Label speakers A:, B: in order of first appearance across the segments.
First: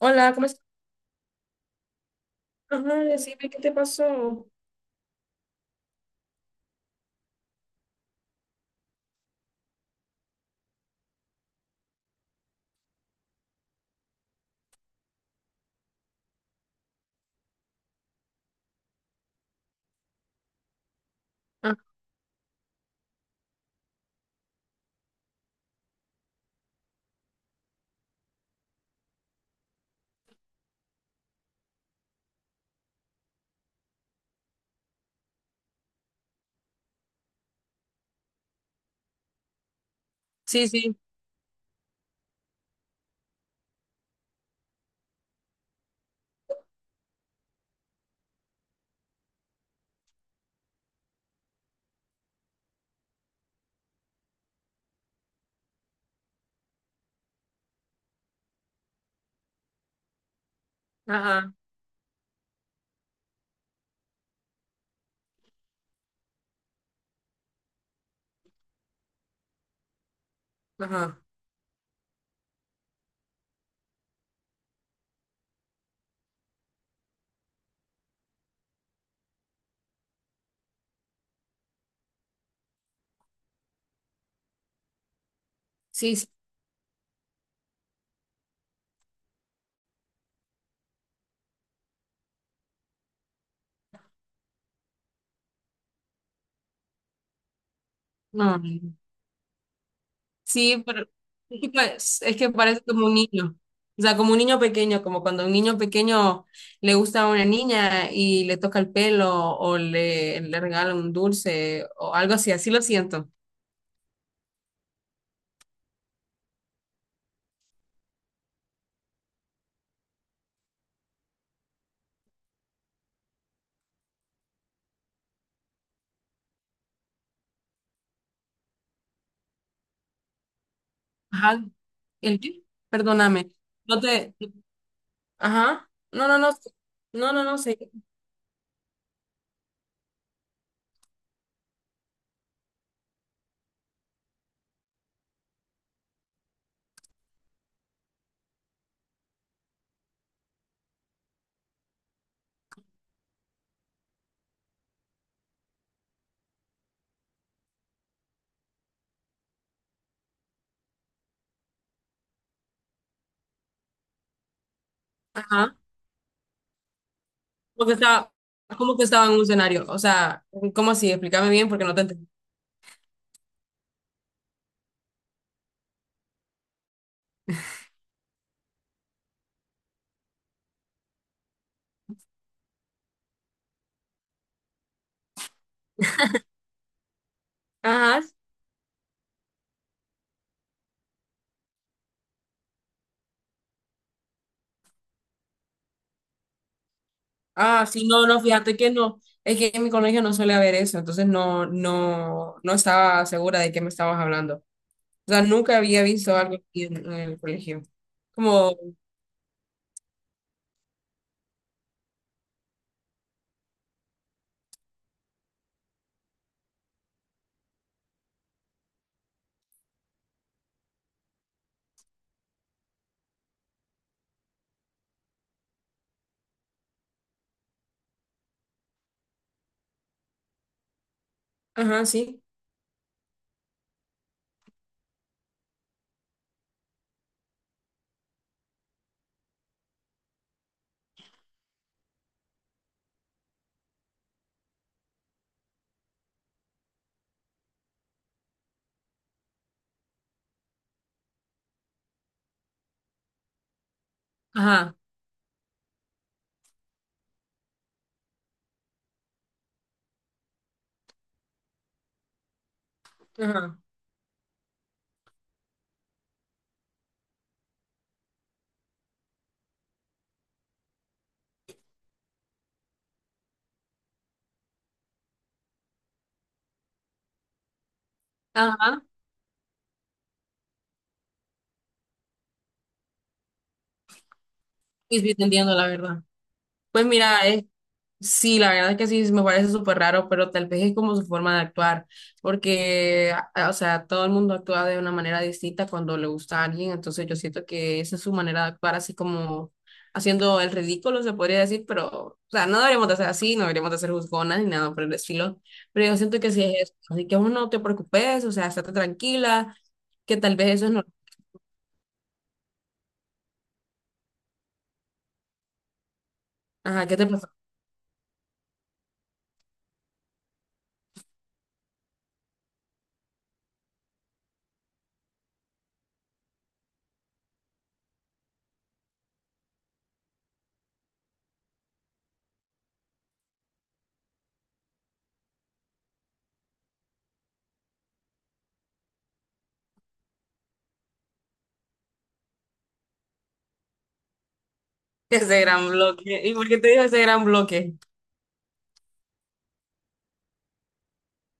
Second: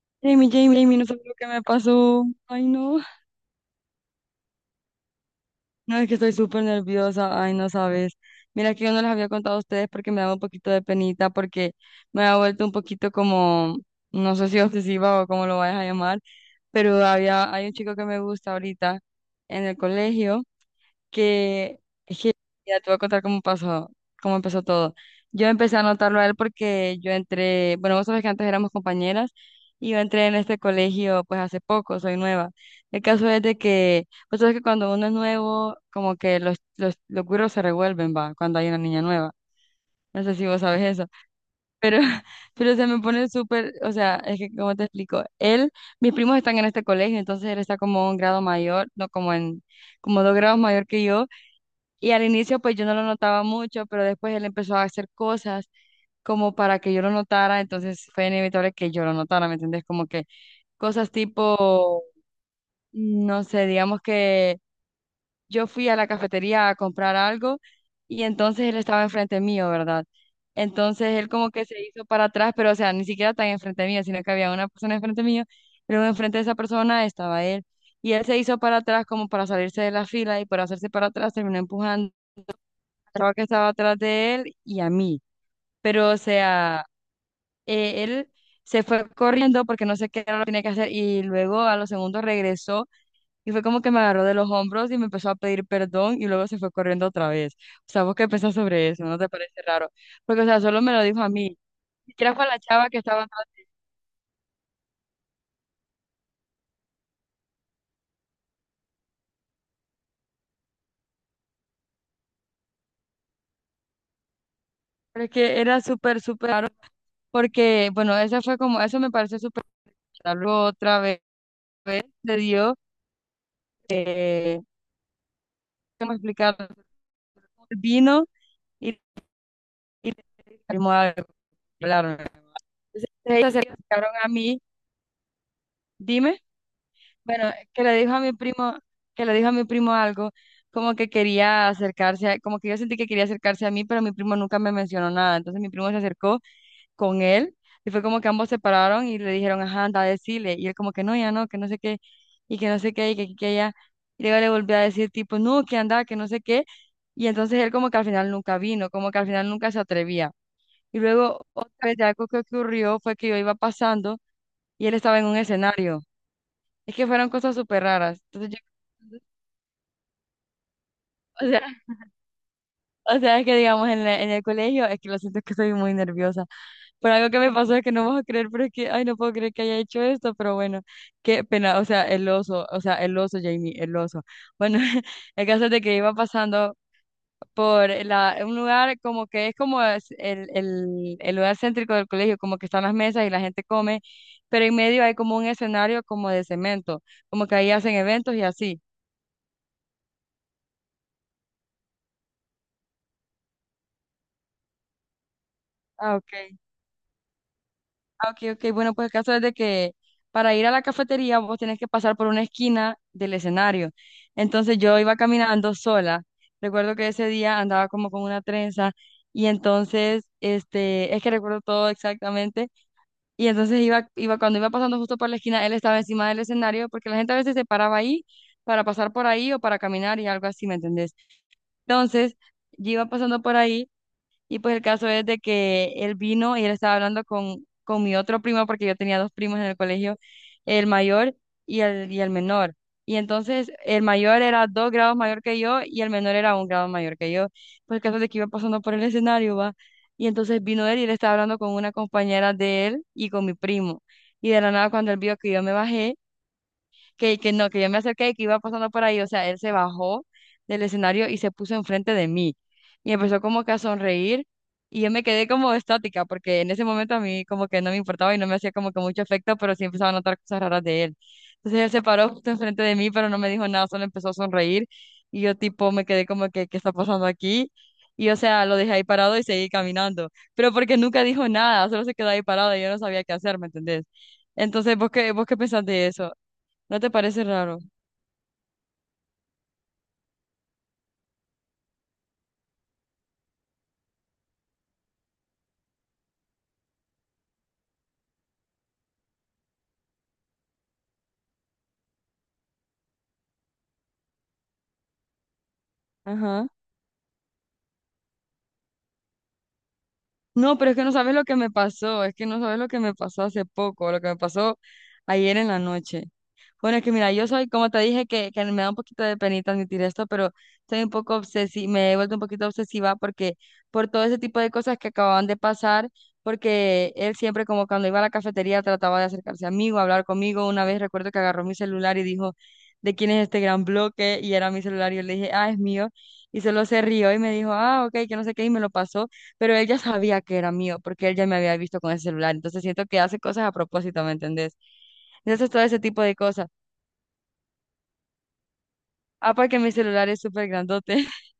A: Hola, ¿cómo
B: Jamie,
A: estás?
B: Jamie, Jamie, no sabes lo que me pasó. Ay,
A: Ajá,
B: no.
A: decime, ¿qué te pasó?
B: No, es que estoy súper nerviosa. Ay, no sabes. Mira que yo no les había contado a ustedes porque me daba un poquito de penita, porque me ha vuelto un poquito como, no sé si obsesiva o como lo vayas a llamar, pero hay un chico que me gusta ahorita en el colegio.
A: Ah,
B: Que es que ya te voy a contar cómo pasó, cómo empezó todo. Yo empecé a notarlo a él porque yo entré, bueno, vos sabés que antes éramos compañeras y yo entré en este colegio pues hace poco, soy nueva. El caso es de que, vos sabés que cuando uno es nuevo, como que los güiros se revuelven, va, cuando hay una niña nueva. No sé si vos
A: sí,
B: sabes
A: sí,
B: eso, pero, pero se me pone súper, o sea, es que, ¿cómo te explico? Él, mis primos están en este colegio, entonces él está como un grado mayor, no como en, como dos grados mayor que yo, y al inicio pues yo no lo notaba mucho, pero después él empezó a hacer cosas como para que yo lo notara, entonces fue inevitable que yo lo notara, ¿me entendés? Como que cosas
A: ajá,
B: tipo, no sé, digamos que yo fui a la cafetería a comprar algo y entonces él estaba enfrente mío, ¿verdad? Entonces
A: ajá.
B: él como que se hizo para atrás, pero o sea, ni siquiera tan enfrente mío, sino que había una persona enfrente mío, luego enfrente de esa persona estaba él. Y él se hizo para atrás como para salirse de la fila y por hacerse para atrás terminó empujando chava que estaba atrás de él y a mí. Pero, o
A: Sí, sí,
B: sea, él se fue corriendo porque no sé qué era lo que tenía que hacer y luego a los segundos regresó y fue como que me agarró de los hombros y me empezó a pedir perdón y luego se fue corriendo otra vez. O sea, ¿vos qué pensás
A: no,
B: sobre eso? ¿No te parece raro? Porque, o sea, solo
A: sí,
B: me lo
A: pero
B: dijo a mí.
A: es que
B: Ni siquiera
A: es
B: fue a
A: que
B: la
A: parece
B: chava que
A: como un
B: estaba atrás,
A: niño. O sea, como un niño pequeño, como cuando un niño pequeño le gusta a una niña y le toca el pelo o le regala un dulce o algo así, así lo siento.
B: pero es que era súper, súper raro porque, bueno, esa fue como, eso me pareció súper raro. Luego otra vez, se dio, eh, ¿cómo explicarlo? Vino. y y mismo a
A: Ajá,
B: hablarme.
A: ¿el qué?
B: Entonces,
A: Perdóname.
B: ellos se
A: No
B: acercaron a
A: te,
B: mí,
A: ajá, no, no,
B: dime,
A: no, no, no,
B: bueno,
A: no,
B: que
A: sé.
B: le dijo a mi primo, que le dijo a mi primo algo, como que quería acercarse, a- como que yo sentí que quería acercarse a mí, pero mi primo nunca me mencionó nada. Entonces mi primo se acercó con él y fue como que ambos se pararon y le dijeron, ajá, anda a decirle. Y él como que no, ya no, que no sé qué, y que no sé qué, y que aquí, que allá. Y luego le volví a decir tipo, no, que anda, que no sé qué. Y entonces él como que al final nunca vino, como que al final nunca se atrevía. Y luego otra vez algo que ocurrió fue que yo iba pasando y él estaba en un escenario. Es que fueron cosas súper
A: ¿Cómo que
B: raras.
A: estaba,
B: Entonces
A: cómo que
B: yo,
A: estaba en un escenario? O sea, ¿cómo así?
B: o
A: Explícame bien
B: sea,
A: porque no te entendí.
B: o sea, es que digamos en, la- en el colegio, es que lo siento es que soy muy nerviosa. Pero algo que me pasó es que no vas a creer, pero es que, ay, no puedo creer que haya hecho esto, pero bueno, qué pena, o sea, el oso, o sea, el oso, Jamie, el oso. Bueno, el caso es de que iba pasando por
A: Ajá.
B: la, un lugar como que es como es el lugar céntrico del colegio, como que están las mesas y la gente come, pero en medio hay como un escenario como de cemento, como que ahí
A: Ah,
B: hacen
A: sí, no,
B: eventos
A: no,
B: y
A: fíjate
B: así.
A: que no. Es que en mi colegio no suele haber eso, entonces no, no, no estaba segura de qué me estabas hablando. O sea, nunca había
B: Ah,
A: visto
B: ok.
A: algo así en el colegio.
B: Ah, ok, ok.
A: Como,
B: Bueno, pues el caso es de que para ir a la cafetería vos tenés que pasar por una esquina del escenario. Entonces yo iba caminando sola. Recuerdo que ese día andaba como con una trenza y entonces, este, es que recuerdo todo exactamente. Y entonces cuando iba pasando justo por la esquina, él estaba encima del escenario, porque la gente a veces se paraba ahí para pasar por ahí o para caminar y algo así, ¿me entendés?
A: ajá,
B: Entonces,
A: sí,
B: yo iba pasando por ahí y pues el caso es de que él vino y él estaba hablando con mi otro primo, porque yo tenía dos primos en el colegio, el mayor y el menor. Y entonces el mayor era dos grados mayor que yo y el menor era un grado mayor que yo. Pues el caso es de que iba pasando por el escenario, va. Y entonces vino él y él estaba hablando con una compañera de él y con mi primo. Y de la nada,
A: ajá,
B: cuando él vio que yo me bajé, que no, que yo me acerqué y que iba pasando por ahí, o sea, él se bajó del escenario y se puso enfrente de mí y empezó como que a
A: ajá,
B: sonreír y yo me quedé como estática porque en ese momento a mí como que no me importaba y no me hacía como que mucho efecto, pero sí empezaba a notar cosas raras de él. Entonces él se paró justo enfrente de mí, pero no me dijo nada, solo empezó a sonreír y yo tipo me quedé como que, ¿qué está pasando aquí? Y o sea, lo dejé
A: ajá,
B: ahí parado y seguí caminando, pero porque nunca dijo nada, solo se quedó ahí parado y yo no sabía qué hacer, ¿me entendés? Entonces,
A: y estoy
B: vos qué
A: entendiendo
B: pensás
A: la
B: de
A: verdad.
B: eso? ¿No
A: Pues
B: te parece
A: mira, es.
B: raro?
A: Sí, la verdad que sí, me parece súper raro, pero tal vez es como su forma de actuar, porque, o sea, todo el mundo actúa de una manera distinta cuando le gusta a alguien, entonces yo siento que esa es su manera de actuar, así como haciendo el ridículo, se podría decir, pero, o sea, no deberíamos de ser así, no deberíamos de ser juzgonas ni nada por el estilo, pero yo siento que sí
B: Ajá.
A: es eso, así que uno no te preocupes, o sea, estate tranquila, que tal vez
B: No,
A: eso
B: pero
A: es
B: es que no
A: normal.
B: sabes lo que me pasó, es que no sabes lo que me pasó hace poco, lo que me pasó ayer en la noche. Bueno, es
A: Ajá,
B: que
A: ¿qué te
B: mira, yo
A: pasó?
B: soy, como te dije, que me da un poquito de penita admitir esto, pero soy un poco obsesiva, me he vuelto un poquito obsesiva porque por todo ese tipo de cosas que acababan de pasar, porque él siempre como cuando iba a la cafetería trataba de acercarse a mí o hablar conmigo. Una vez recuerdo que agarró mi celular y dijo, ¿de quién es este gran bloque? Y era mi celular y yo le dije, ah, es mío. Y solo se rió y me dijo, ah, ok, que no sé qué, y me lo pasó, pero él ya sabía que era mío porque él ya me había visto con ese celular. Entonces siento que hace cosas a propósito, ¿me entendés?
A: Ese
B: Entonces, todo
A: gran
B: ese tipo de
A: bloque, ¿y
B: cosas.
A: por qué te digo ese gran bloque?
B: Ah, porque mi celular es súper grandote.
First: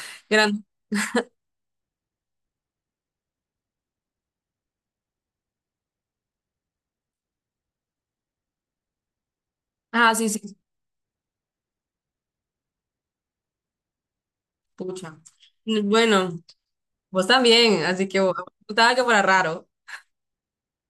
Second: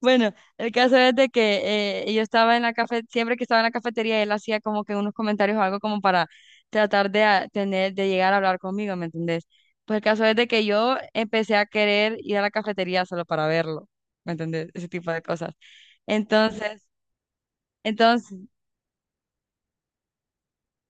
B: Bueno,
A: Gran...
B: el caso es de que yo estaba en la cafetería, siempre que estaba en la cafetería, él hacía como que unos comentarios o algo como para tratar de llegar a hablar conmigo, ¿me entendés? Pues el
A: Ah,
B: caso
A: sí,
B: es de
A: sí,
B: que yo empecé a querer ir a la cafetería solo para verlo, ¿me entendés? Ese tipo
A: pucha.
B: de cosas.
A: Bueno.
B: Entonces,
A: Vos también, así que vos
B: entonces,
A: gustaba que fuera raro.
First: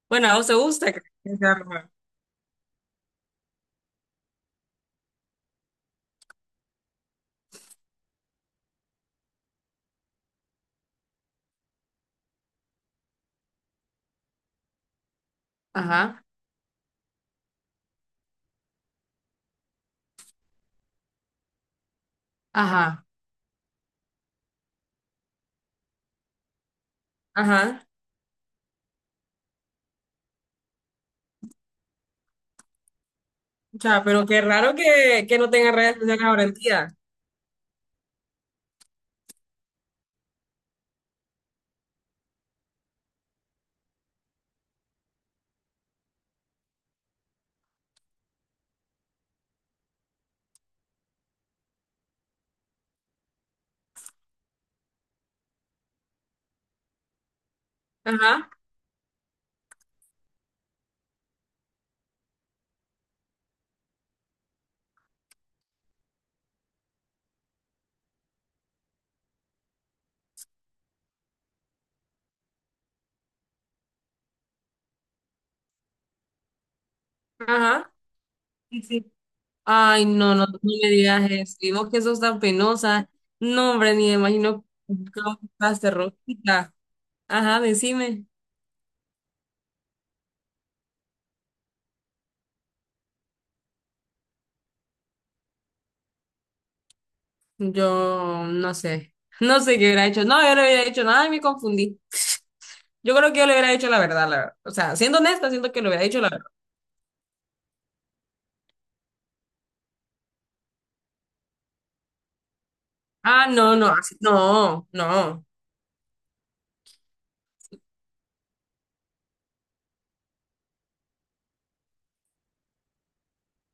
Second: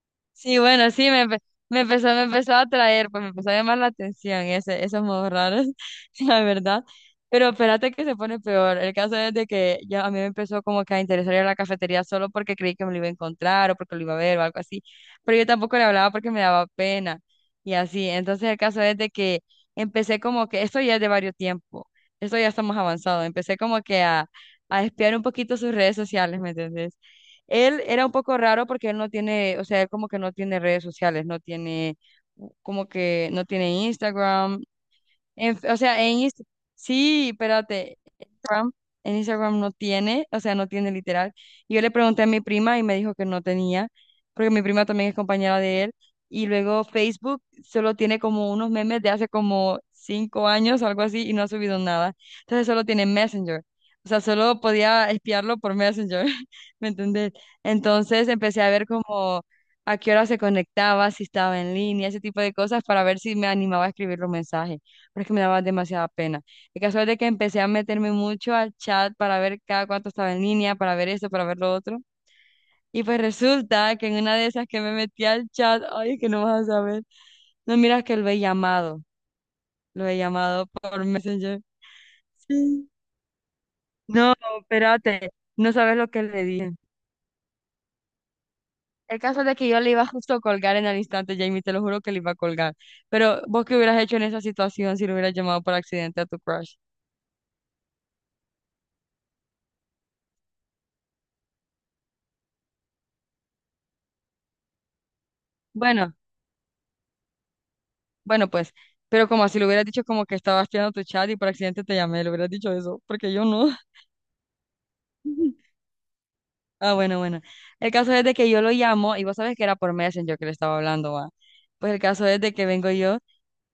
A: Bueno, a vos te
B: sí, bueno,
A: gusta que
B: sí,
A: que sea raro.
B: me empezó a atraer, pues me empezó a llamar la atención ese, esos modos raros, la verdad. Pero espérate que se pone peor. El caso es de que ya a mí me empezó como que a interesar ir a la cafetería solo porque creí que me lo iba a encontrar o porque lo iba a ver o algo así. Pero yo tampoco le hablaba
A: Ajá,
B: porque me daba pena y así. Entonces el caso es de que empecé como que, esto ya es de varios tiempo, esto ya estamos
A: ajá.
B: avanzados. Empecé como que a espiar un poquito sus redes sociales, ¿me entendés? Él
A: Ajá.
B: era un poco raro porque él no tiene, o sea, él como que no tiene redes sociales, no tiene, como que no tiene
A: O sea, pero qué
B: Instagram.
A: raro que no tenga
B: O
A: redes
B: sea,
A: sociales ahora en día.
B: Sí, espérate, Instagram, en Instagram no tiene, o sea, no tiene literal. Y yo le pregunté a mi prima y me dijo que no tenía, porque mi prima también es compañera de él. Y luego Facebook solo tiene como unos memes de hace como 5 años, algo así, y no ha subido nada. Entonces solo tiene Messenger. O sea, solo podía espiarlo por Messenger, ¿me entendés? Entonces
A: Ajá,
B: empecé a ver como a qué hora se conectaba, si estaba en línea, ese tipo de cosas, para ver si me animaba a escribirle un mensaje, porque me daba demasiada pena. El caso es de que empecé a meterme mucho al chat para ver cada cuánto estaba en línea, para ver esto, para ver lo otro. Y pues resulta que en una de esas que me metí al chat, ay, que no vas a saber. No,
A: ajá.
B: miras que
A: Sí, sí. Ay,
B: lo he
A: no, no, no
B: llamado
A: me
B: por
A: digas eso.
B: Messenger.
A: Y vos que sos tan
B: Sí.
A: penosa. No, hombre, ni me
B: No,
A: imagino
B: espérate,
A: cómo
B: no
A: estás de
B: sabes lo que le dije.
A: rojita. Ajá, decime.
B: El caso es de que yo le iba justo a colgar en el instante, Jamie, te lo juro que le iba a colgar. Pero vos qué hubieras hecho en esa situación si lo hubieras llamado por accidente a tu crush.
A: Yo no sé. No sé qué hubiera hecho. No, yo no hubiera hecho nada y me confundí. Yo creo que yo le hubiera hecho la verdad, la verdad. O sea, siendo honesta, siento que lo hubiera
B: Bueno.
A: hecho la.
B: Bueno, pues, pero como si lo hubieras dicho, como que estabas tirando tu chat y por accidente te llamé, le hubieras dicho eso, porque yo
A: Ah,
B: no.
A: no, no, no.
B: Ah, bueno, bueno. El caso es de que yo lo llamo, y vos sabés que era por Messenger que le estaba hablando, va. Pues el caso es de que vengo yo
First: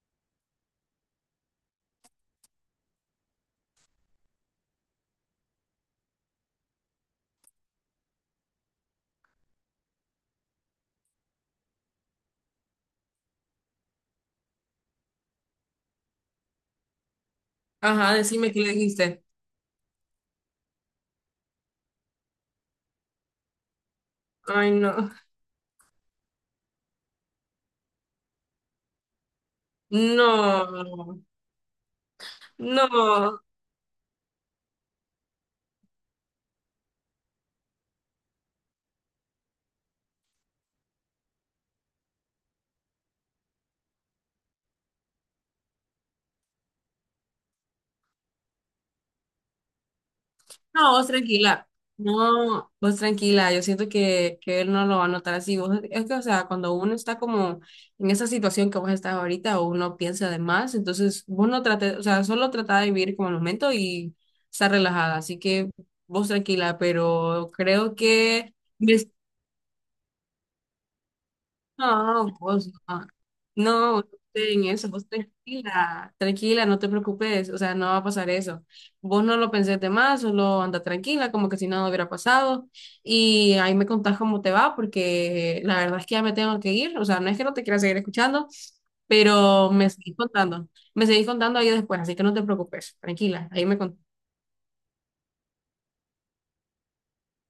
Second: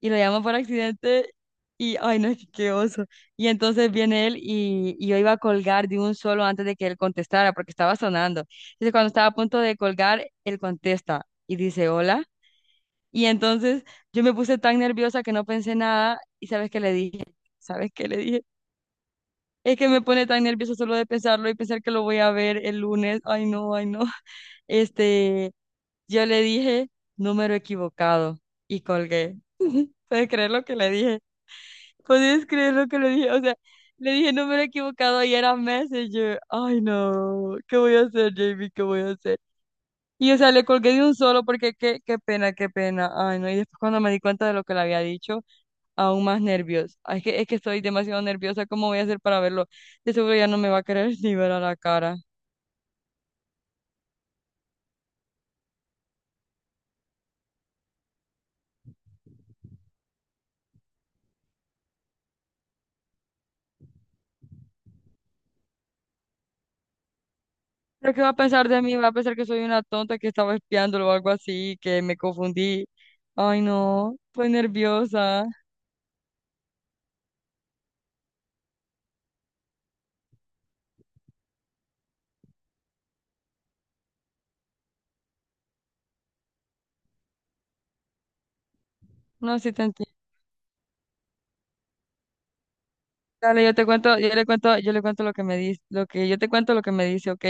B: y lo llamo por accidente y, ay, no, qué oso. Y entonces viene él y yo iba a colgar de un solo antes de que él contestara, porque estaba sonando. Entonces cuando estaba a punto de colgar, él contesta y dice, hola. Y entonces yo me puse tan nerviosa que no pensé nada y ¿sabes qué le dije? ¿Sabes qué
A: Ajá,
B: le dije?
A: decime qué le dijiste.
B: Es que me pone tan nerviosa solo de pensarlo y pensar que lo voy a ver el lunes. Ay, no, ay, no.
A: Ay, no.
B: Este, yo le dije número equivocado y colgué. ¿Puedes creer lo que le dije?
A: No,
B: ¿Puedes creer lo que le dije? O
A: no.
B: sea, le dije número equivocado y era Messenger. Ay, no. ¿Qué voy a hacer, Jamie? ¿Qué voy a hacer? Y o sea, le colgué de un solo porque qué pena, qué pena. Ay, no. Y después cuando me di cuenta de lo que le había dicho, aún más nervios. Ah, es que estoy demasiado nerviosa. ¿Cómo voy a hacer para verlo? De seguro ya no me va a
A: No, vos
B: querer ni ver a
A: tranquila.
B: la cara.
A: No, vos tranquila. Yo siento que él no lo va a notar así. Vos, es que, o sea, cuando uno está como en esa situación que vos estás ahorita, uno piensa de más, entonces vos no trates, o sea, solo trata de vivir como el momento y estar relajada. Así que vos tranquila, pero creo
B: ¿Pero qué va a
A: que...
B: pensar de mí? ¿Va a pensar que soy una tonta que estaba espiándolo o algo así, que me
A: No, vos
B: confundí?
A: no.
B: Ay,
A: No, vos
B: no,
A: no
B: estoy
A: estés en eso, vos
B: nerviosa.
A: tranquila, tranquila, no te preocupes, o sea, no va a pasar eso. Vos no lo pensés de más, solo anda tranquila, como que si nada hubiera pasado. Y ahí me contás cómo te va, porque la verdad es que ya me tengo que ir, o sea, no es que no te quiera seguir escuchando,
B: No,
A: pero
B: sí te entiendo.
A: me seguís contando ahí después, así que no te preocupes, tranquila,
B: Dale,
A: ahí
B: yo
A: me
B: te
A: contás.
B: cuento, yo le cuento lo que me dice, lo que yo te cuento lo que me dice, ¿ok?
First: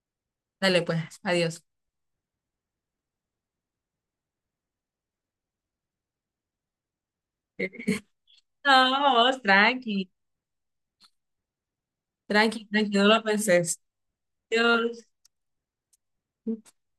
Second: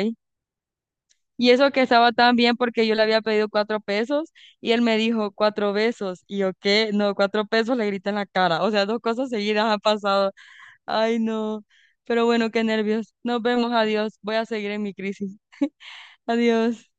A: Dale, pues,
B: Y
A: adiós.
B: eso que estaba tan bien porque yo le había pedido 4 pesos y él me dijo cuatro besos. Y yo, ¿qué? No, 4 pesos le grité en la cara. O sea, dos
A: No,
B: cosas
A: vos
B: seguidas han
A: tranqui,
B: pasado. Ay, no. Pero bueno, qué
A: tranqui, tranqui, no
B: nervios.
A: lo
B: Nos vemos,
A: pensés.
B: adiós. Voy a seguir en mi
A: Adiós.
B: crisis. Adiós.